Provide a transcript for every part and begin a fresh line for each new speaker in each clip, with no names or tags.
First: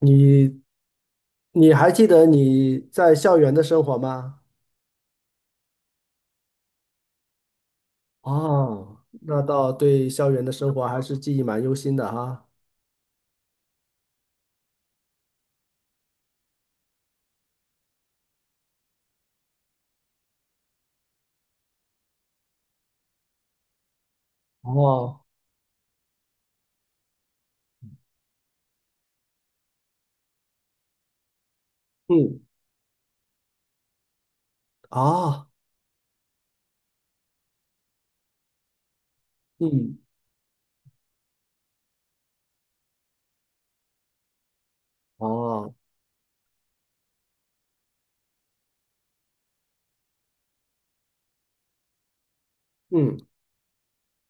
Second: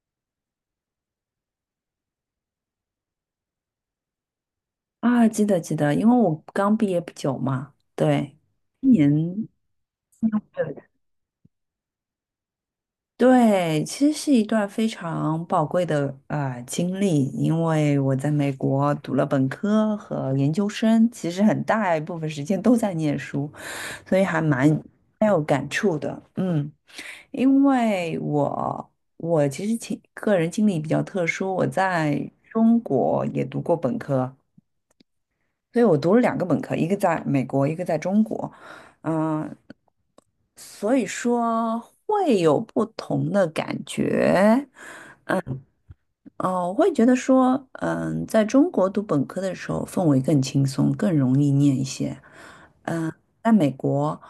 你你还记得你在校园的生活吗？
啊，记得记得，因为我刚毕业不久嘛，对，今
哦，
年
那倒对，校园的生活
对，
还是记忆蛮忧心的哈。
对，其实是一段非常宝贵的经历，因为我在美国读了本科和研究生，其实很大一部分时间都在念书，所以还蛮
哦，
蛮有感触的，嗯，因为我其实情个人经历比较特殊，我在
嗯，
中国也读过本科。
啊，
所以我读了两个本科，一个在美国，一个在中国，嗯、
嗯，
所以说会有不同的感觉，
哦，
哦，我会觉得说，嗯，在中国读本科的时候，氛围更轻松，更容易念一些。嗯，
嗯，
在美国，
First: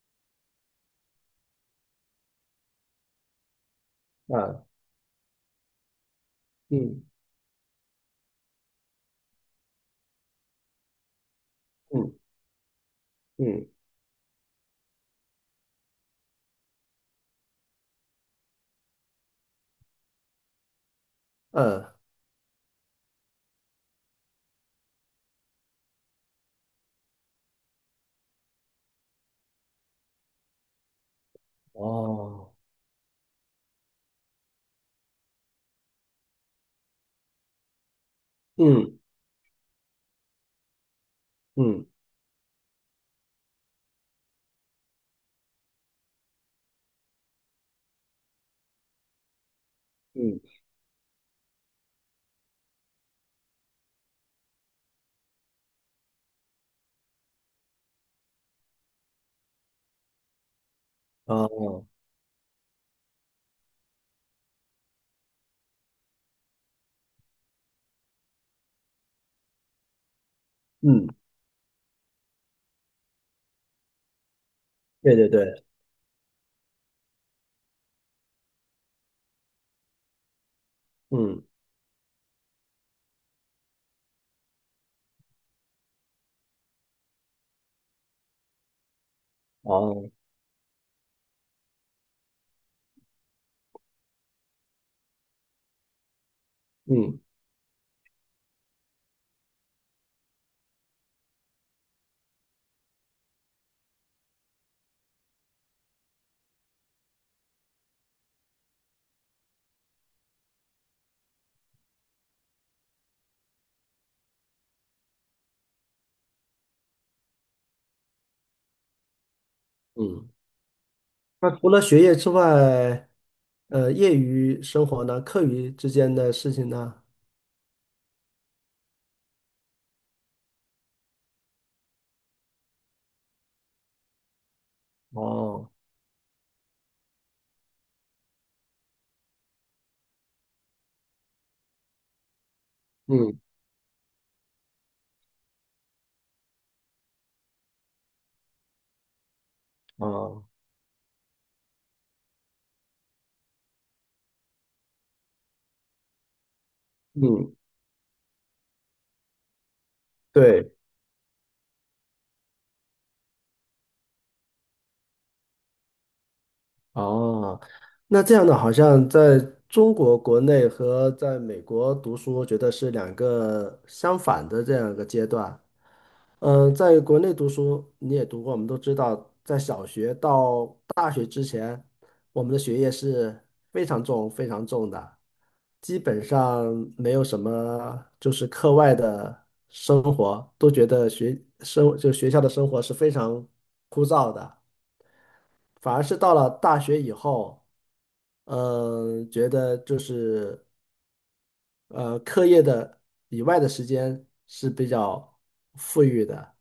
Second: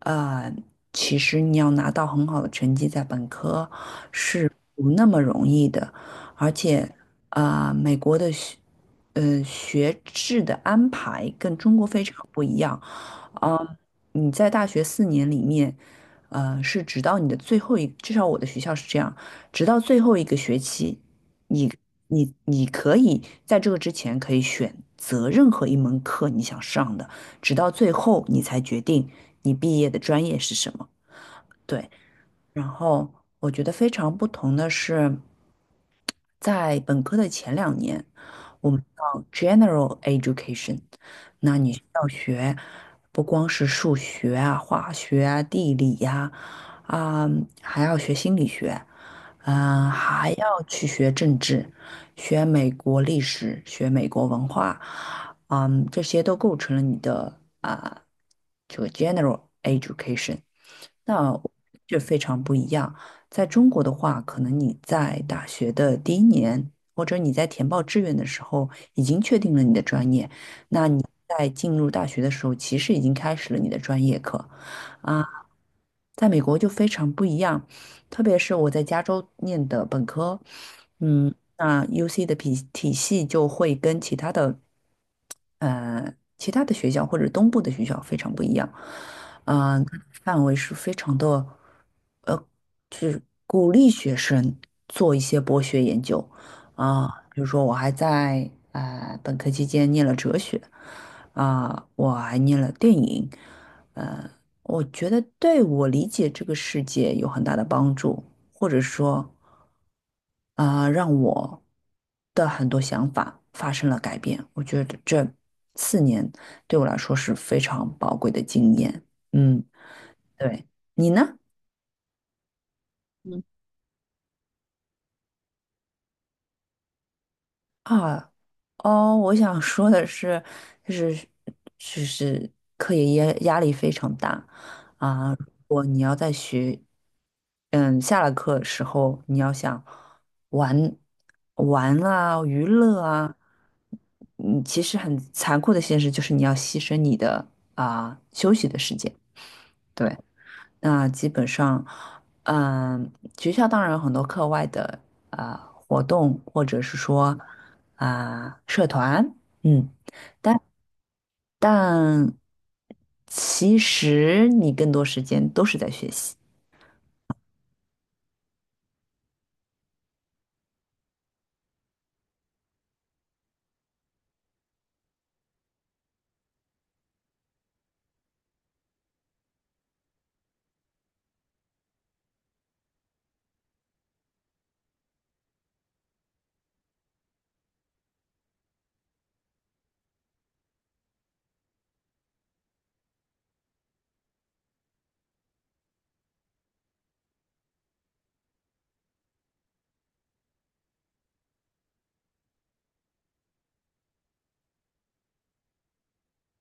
呃，其实你要拿到很好的成绩在本科是
嗯
不那么容易的，而且，
嗯
美国的学，学制的安排跟中国非
嗯，
常不一样。
嗯，
嗯，你在大学四年里面，是直到你的最后一，至少我的学校是这样，直到最后一个学期。你
呃，
你可以在这个之前可以选择任何一门课你想上的，直到最后你才决定你毕业的专业是什么。对。
哦，
然后我觉得非常不同的是，在本科的前两年，我们
嗯，
叫 general education，那你需
嗯，
要学不光是数学啊、化学啊、地理呀、啊，还要学心理学，嗯、还要
嗯
去学政治，学美国历史，学美国文化，嗯，这些都构成了你的啊、这个 general education。那
哦
就非常不一样。在中国的话，可能你在大学的第一年，或者你在填报志愿的时候，已经确定了你的专业。
嗯嗯嗯嗯嗯哦嗯嗯
那你
嗯哦嗯，
在进入大学的时候，其实已经开始了你的专业课。
对
啊，
对对，
在美国就非常不一样，特别是我在加州念的本科，嗯，
嗯，
那 UC 的体系就会跟其他的，其他的学校或者东部的学校非常不一样。嗯。
哦，
范围是非常的，呃，去鼓励学生做一些博学研究啊。
嗯，
比如说，我还在本科期间念了哲学，啊、我还念了电影，呃，我觉得对我理解这个世界有很大的帮助，或者说啊、让我的很多想法发生了改变。我觉得这四年对我来说是非常宝贵的经验。嗯，
嗯。
对。你呢？
那除了学业之外，
嗯，
业余生活呢，课余之间的事情呢？
啊，哦，我想说的是，就是就是课业压力非常大啊。如
哦。
果你要在学，嗯，下了课的时候，你要想玩玩啊、娱乐啊，
嗯。
嗯，其实很残酷的现实就是你要牺牲你的啊休息的时间。对。
哦，
那基本上，嗯、学校当然有很多课外的啊、活动，或者是说
嗯，
啊、社团，嗯，但
对，
但其实你更多时间都是在学习。
哦，那这样的好像在中国国内和在美国读书，我觉得是两个相反的这样一个阶段。嗯，在国内读书，你也读过，我们都知道，在小学到大学之前，我们的学业是非常重、非常重的，基本上没有什么就是课外的生活，都觉得学生就学校的生活是非常枯燥的。反而是到了大学以后，觉得就是课业的以外的时间是比较富裕的。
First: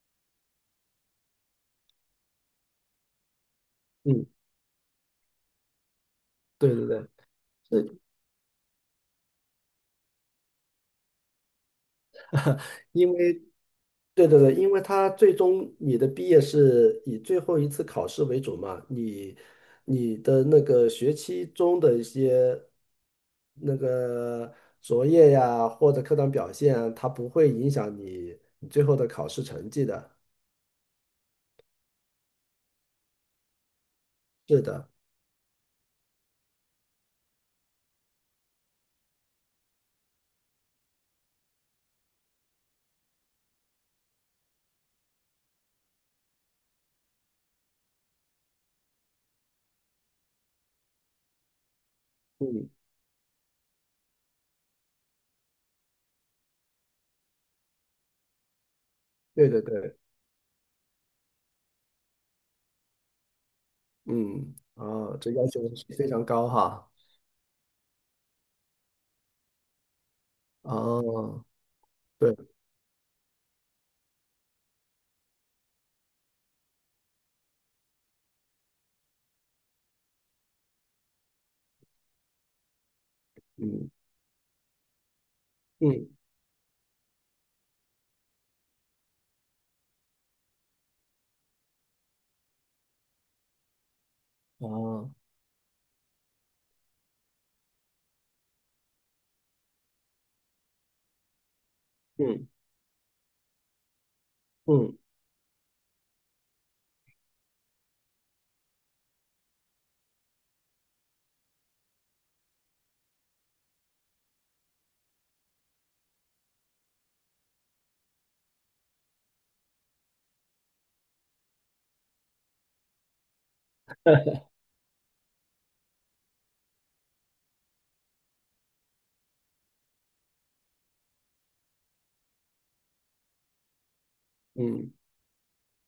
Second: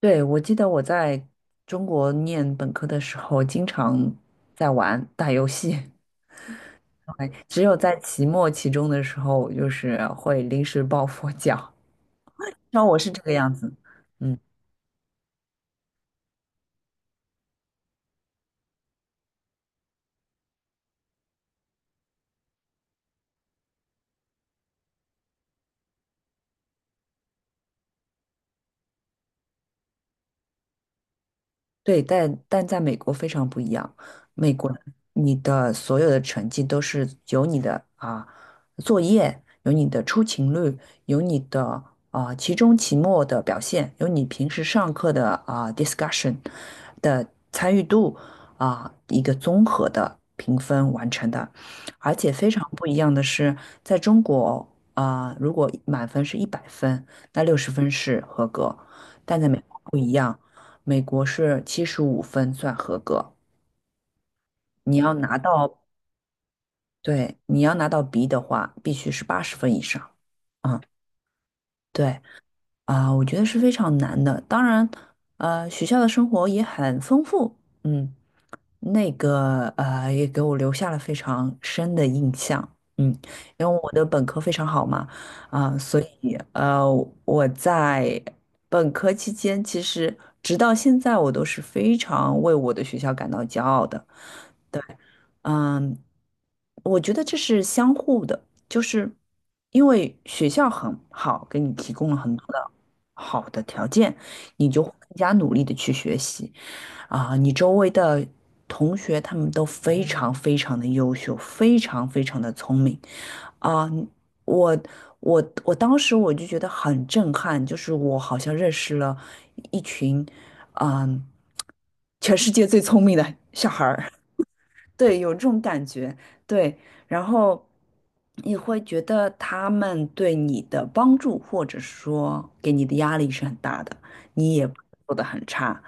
对，我记得我在中国念本科的时候，经常
嗯，
在玩打游戏，
对对对，
对只有在
是
期末、期中的时候，就是会临时抱佛脚。那我是
因
这个
为
样子，
对
嗯。
对对，因为他最终你的毕业是以最后一次考试为主嘛，你的那个学期中的一些那个作业呀，或者课堂表现啊，它不会影响你最后的考试成绩的。
对，但在美国非常不一样。美
是
国，
的。
你的所有的成绩都是由你的啊作业，有你的出勤率，有你的啊期中、期末的表现，有你平时上课的啊 discussion 的参与度啊一个综合的评分完成的。而且非常
嗯，
不一样的是，在中国啊，如果满分是一百分，那六十分是合格，但在
对
美
对
国不
对，
一样。美国是七十五分算合格，
嗯，
你要
啊，这
拿
要求
到，
是非常高哈，
对，你要拿到 B 的话，必须是八十分以上。啊，
哦，
对
对，
啊，我觉得是非常难的。当然，学校的生活也很丰富，嗯，那个也给我留下了非常深的印象。嗯，因为
嗯
我的本科非常好嘛，啊，所
嗯，
以我在本科期间，其实直到现在，我都是非常为我的学校感到骄傲的。
啊，
嗯，我觉得这是相互的，就是因为学校很好，给你提供了很多
嗯
的好的条件，你就会
嗯
更加努力的去学习啊，你周围的同学他们都非常非常的优秀，非常非常的聪明啊，我我当时我就觉得很震撼，就是我好像认识了一群，嗯，全世界最聪明的小孩儿。对，有这种感觉，对，然后你会觉得他们对你的帮助，或者说给你的压力是很大的，你也不能
嗯
做得很差，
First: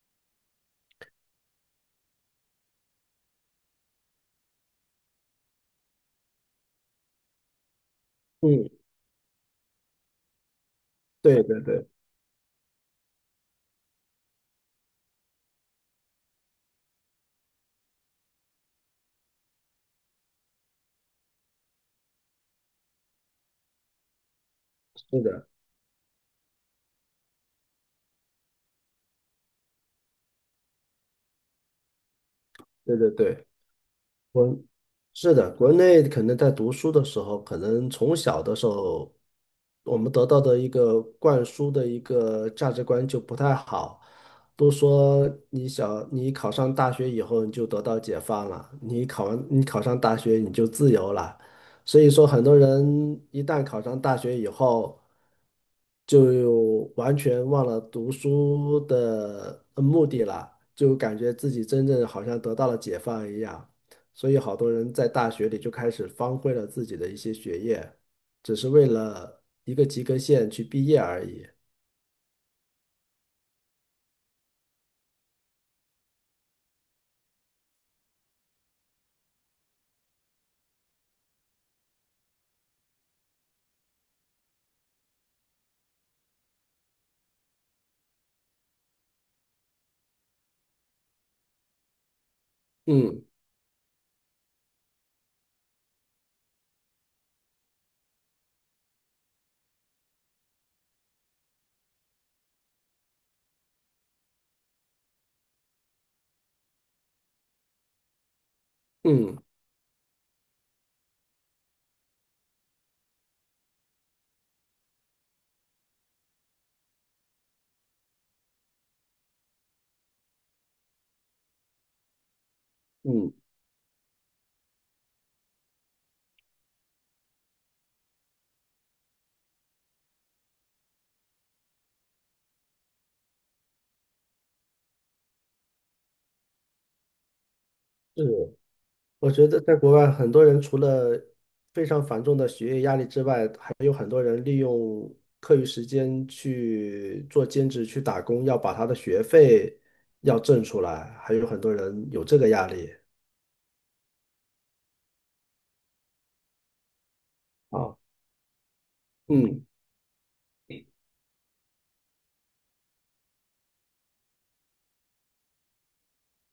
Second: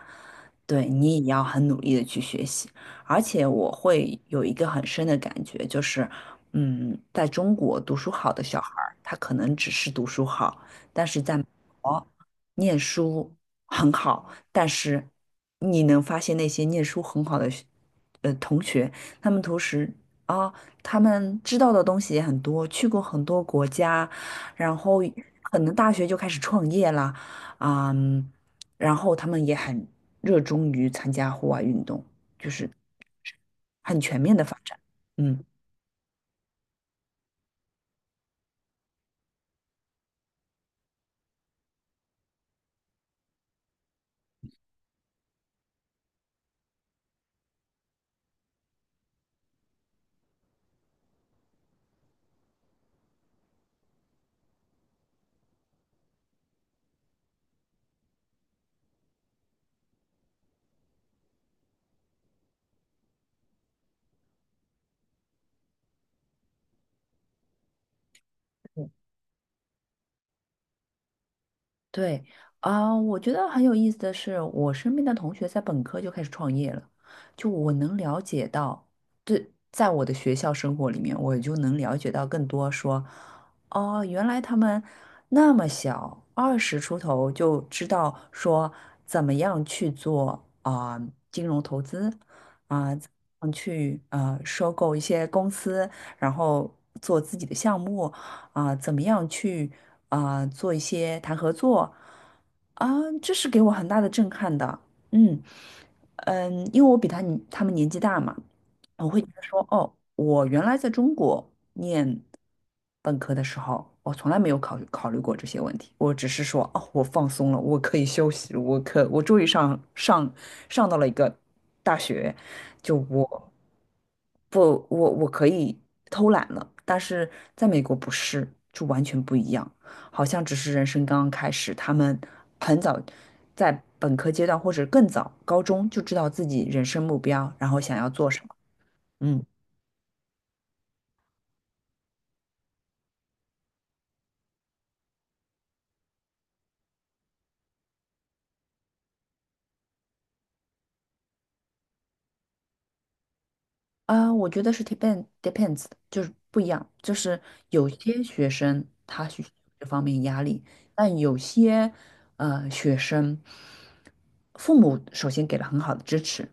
对，你也要很努力的去学习。而且我会有一个很深的感觉，就是，嗯，在中国读书好的小
嗯，
孩儿，他可能只是读书好，但是在
对
美
对对，
国念书很好，但是你能发现那些念书很好的同学。他们同时啊，他们知道的东西也很多，去过很多国家，然后
是的，
可能大学就开始创业啦，嗯，然后他们也很热衷于参加户外运动，就是
对对对，
很全面的
国
发展。
是
嗯，
的，国内可能在读书的时候，可能从小的时候，我们得到的一个灌输的一个价值观就不太好，都说你考上大学以后你就得到解放了，你考上大学你就自由了，所以说很多人一旦考上大学以后，就完全忘了读书的目的了，就感觉自己真正好像得到了解放一样。所以好多人在大学里就开始荒废了自己的一些学业，只是为了一个及格线去毕业而已。
对啊，我觉得很有意思的是，我身边的同学在本科就开始创业了，就我能了解到，对，在我的学校生活里面，我就能了解到更多说，哦，原来他们那么小，二十出头就知道说怎么样去做啊、金融投资啊、怎么
嗯
样去收购一些公司，然后做自己的项目。啊、怎么样去啊、做一些谈合作啊、这是给我很大的震撼的。嗯嗯，因为我比他们年纪大嘛，我会觉
嗯
得说，哦，我原来在中国念本科的时候，我从来没有考虑过这些问题，我只是说，哦，我放松了，我可以休息了我终于上到了一个大学，就
嗯，
我不我我可以偷懒了，但是在美国不是，就完全不一样，好像只是人生刚刚开始，他们很早在本科阶段或者更早高中就知道自己人生目标，然后想要做什么，
是，我
嗯。
觉得在国外，很多人除了非常繁重的学业压力之外，还有很多人利用课余时间去做兼职、去打工，要把他的学费要挣出来，还有很多人有这个压力。
啊，我觉得是 depends，就是不一样，就是有
啊，
些学生他需要
嗯
这方面压力，但有些学生，父母首先给了很好的支持，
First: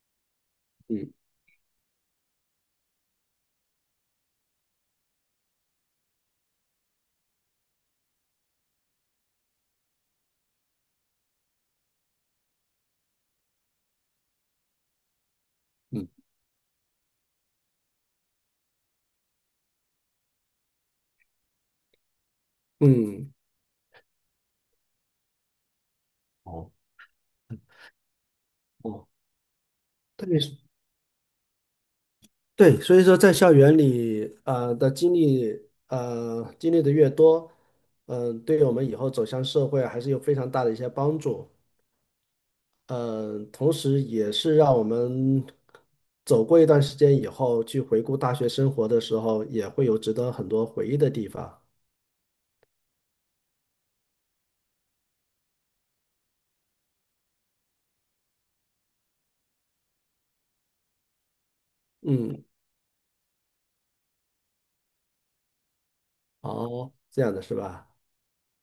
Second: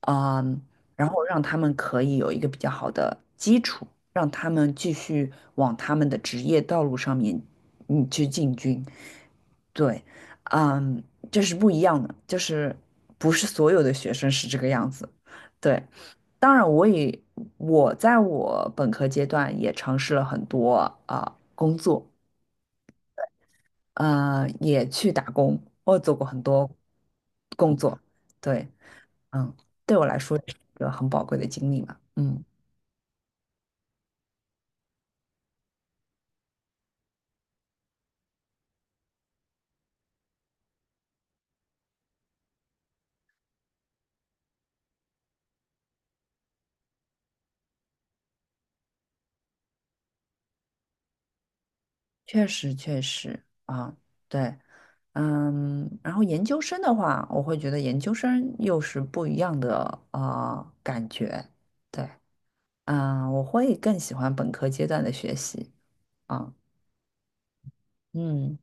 嗯，然
嗯
后让他们可以有一个比较好的基础，让他们继续往他们的职业道路上面嗯去进军。对，嗯，这是不一样的，就是不是所有的学生是这个样子。对，
嗯
当然我在我本科阶段也尝试了很多啊、工作，
嗯，
也去打工，我做过很多
哦
工作。对，
哦，
嗯，对我来
特
说
别
也
是。
是一个很宝贵的经历嘛。嗯。
对，所以说在校园里，的经历，经历的越多，嗯，对于我们以后走向社会还是有非常大的一些帮助。嗯，同时也是让我们走过一段时间以后，去回顾大学生活的时候，也会有值得很多回忆的地方。
确实确实啊，对，嗯，然后研究生的话，我会觉得研究生又是不一样的啊、感觉，对，
嗯，
嗯，我会更喜欢本科阶段的学习啊。
哦，这样的是吧？
嗯，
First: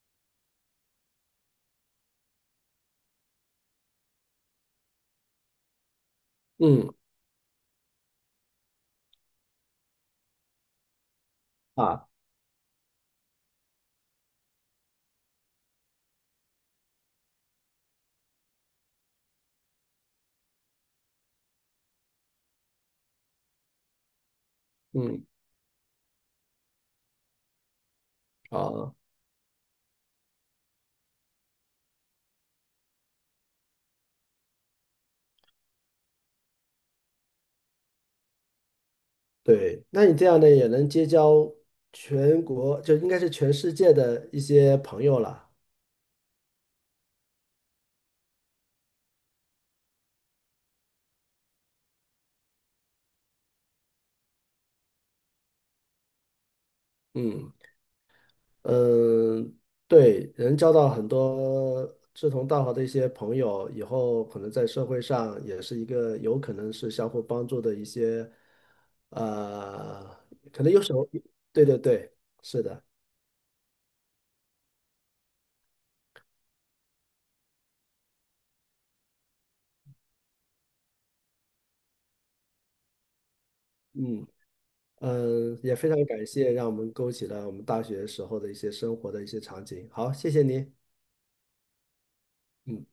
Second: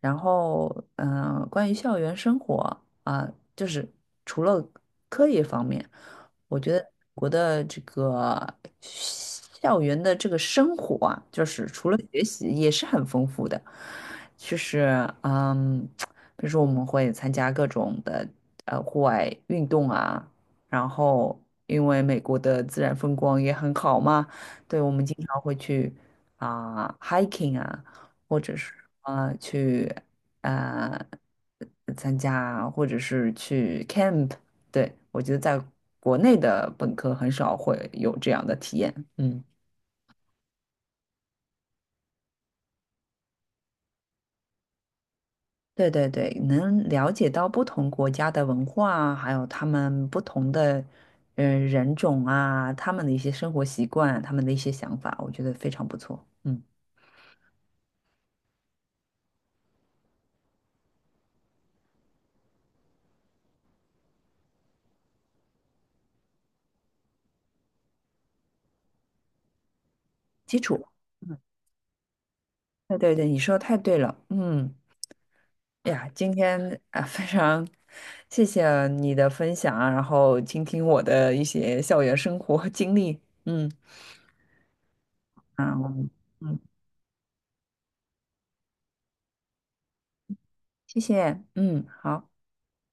然后嗯、关于校园生活啊、就是除了课业方面，我觉得
嗯
我的这个校园的这个生活啊，就是除了
啊，
学习也是很丰富的，就是嗯，比如说我们会参加各种的户外运动啊，然后因为美国的自然风光也很好嘛，对，我们经
嗯，
常会去啊、hiking 啊。或者是
哦，
去呃参加，或者是去 camp。对，我觉得在国内的本科很少会有这样的体验。嗯，
对，那你这样呢，也能结交全国，就应该是全世界的一些朋友了。
对对对，能了解到不同国家的文化啊还有他们不同的人种啊，他们的一些生活习惯，他们的一些想法，我觉得非常不错。嗯，
嗯。嗯，对，能交到很多志同道合的一些朋友，以后可能在社会上也是一个有可能是相互帮助的一些，呃，
基
可能有
础。
时候，
嗯，
对对对，是的，
对对对，你说的太对了。嗯。哎呀，今天啊，非常谢谢你的分享啊，然后倾听我的一些校园生活经历，嗯，
嗯嗯，也
啊，我
非常
们
感谢
嗯，
让我们勾起了我们大学时候的一些生活的一些场景。好，谢谢你，
谢谢，嗯，好。
嗯。